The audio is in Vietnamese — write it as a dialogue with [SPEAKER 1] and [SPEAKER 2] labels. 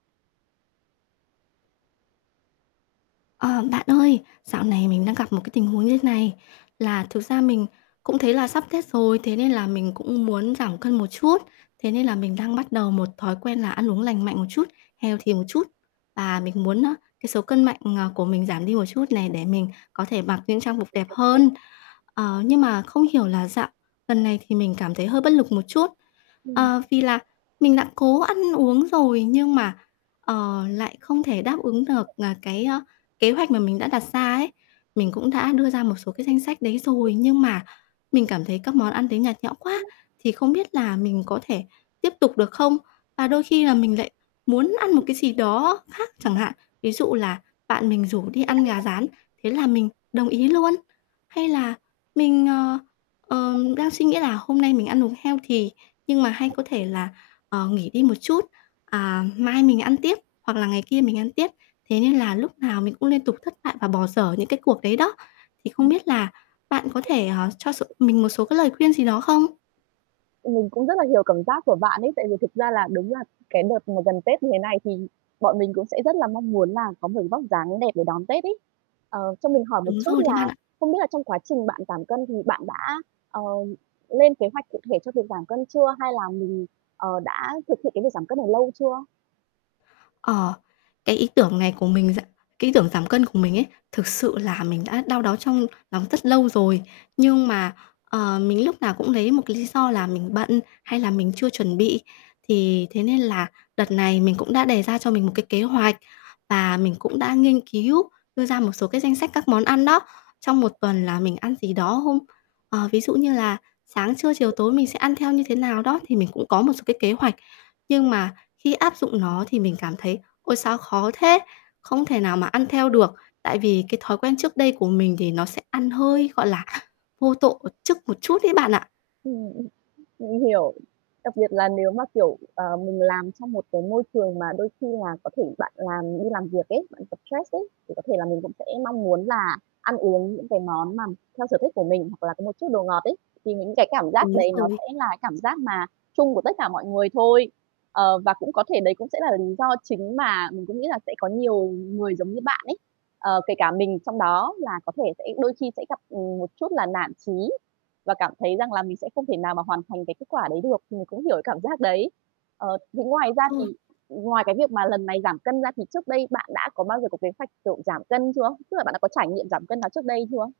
[SPEAKER 1] Ờ, bạn ơi, dạo này mình đang gặp một cái tình huống như thế này, là thực ra mình cũng thấy là sắp Tết rồi, thế nên là mình cũng muốn giảm cân một chút. Thế nên là mình đang bắt đầu một thói quen là ăn uống lành mạnh một chút, healthy một chút, và mình muốn á, cái số cân mạnh, ờ, của mình giảm đi một chút này, để mình có thể mặc những trang phục đẹp hơn. Ờ, nhưng mà không hiểu là dạo lần này thì mình cảm thấy hơi bất lực một chút,
[SPEAKER 2] Ừm.
[SPEAKER 1] ờ, vì là mình đã cố ăn uống rồi nhưng mà, ờ, lại không thể đáp ứng được, ờ, cái, ơ, kế hoạch mà mình đã đặt ra ấy. Mình cũng đã đưa ra một số cái danh sách đấy rồi, nhưng mà mình cảm thấy các món ăn đấy nhạt nhẽo quá, thì không biết là mình có thể tiếp tục được không? Và đôi khi là mình lại muốn ăn một cái gì đó khác
[SPEAKER 2] Ừm.
[SPEAKER 1] chẳng hạn. Ví dụ là bạn mình rủ đi ăn gà rán, thế là mình đồng ý luôn, hay là mình, ờ, ờ, đang suy nghĩ là "Hôm nay mình ăn uống healthy, nhưng mà hay có thể là, ờ, nghỉ đi một chút, à, mai mình ăn tiếp hoặc là ngày kia mình ăn tiếp." Thế nên là lúc nào mình cũng liên tục thất bại và bỏ dở những cái cuộc đấy đó. Thì không
[SPEAKER 2] Ừm.
[SPEAKER 1] biết là bạn có thể, ờ, cho s mình một số cái lời khuyên gì đó không?
[SPEAKER 2] Mình cũng rất là hiểu cảm giác của bạn ấy, tại vì thực ra là đúng là cái đợt mà gần Tết như thế này thì bọn mình cũng sẽ rất là mong muốn là có một vóc dáng đẹp để đón Tết ấy. Ờ, cho mình hỏi một
[SPEAKER 1] Đúng
[SPEAKER 2] chút
[SPEAKER 1] rồi đấy bạn
[SPEAKER 2] là
[SPEAKER 1] ạ.
[SPEAKER 2] không biết là trong quá trình bạn giảm cân thì bạn đã, ờ, lên kế hoạch cụ thể cho việc giảm cân chưa? Hay là mình, ờ, đã thực hiện cái việc giảm cân này lâu chưa?
[SPEAKER 1] Ờ, cái ý tưởng này của mình ra cái ý tưởng giảm cân của mình ấy, thực sự là mình đã đau đáu trong, ờ, lòng rất lâu rồi. Nhưng mà, ờ, mình lúc nào cũng lấy một cái lý do là mình bận, hay là mình chưa chuẩn bị, thì thế nên là đợt này mình cũng đã đề ra cho mình một cái kế hoạch, và mình cũng đã nghiên cứu đưa ra một số cái danh sách các món ăn đó, trong một tuần là mình ăn gì đó không? Ờ, ví dụ như là sáng, trưa, chiều, tối, mình sẽ ăn theo như thế nào đó thì mình cũng có một số cái kế hoạch, nhưng mà khi áp dụng nó thì mình cảm thấy "Ôi sao khó thế, không thể nào mà ăn theo được." Tại vì cái thói quen trước đây của mình thì nó sẽ ăn hơi, gọi là, vô tổ một chức một chút ấy bạn ạ.
[SPEAKER 2] Ừm, mình hiểu. Đặc biệt là nếu mà, kiểu, ờ, mình làm trong một cái môi trường mà đôi khi là có thể bạn làm đi làm việc ấy, bạn gặp stress ấy, thì có thể là mình cũng sẽ mong muốn là ăn uống những cái món mà theo sở thích của mình, hoặc là có một chút đồ ngọt ấy. Thì những cái cảm giác
[SPEAKER 1] Đúng
[SPEAKER 2] đấy nó
[SPEAKER 1] rồi.
[SPEAKER 2] sẽ là cảm giác mà chung của tất cả mọi người thôi. Ờ, và cũng có thể đấy cũng sẽ là lý do chính mà mình cũng nghĩ là sẽ có nhiều người giống như bạn ấy, ờ, kể cả mình trong đó là có thể sẽ đôi khi sẽ gặp, ừm, một chút là nản chí, và cảm thấy rằng là mình sẽ không thể nào mà hoàn thành cái kết quả đấy được, mình cũng hiểu cảm giác đấy. Ờ, thế ngoài ra
[SPEAKER 1] Ừm.
[SPEAKER 2] thì ngoài cái việc mà lần này giảm cân ra thì trước đây bạn đã có bao giờ có kế hoạch, kiểu, giảm cân chưa? Tức là bạn đã có trải nghiệm giảm cân nào trước đây chưa?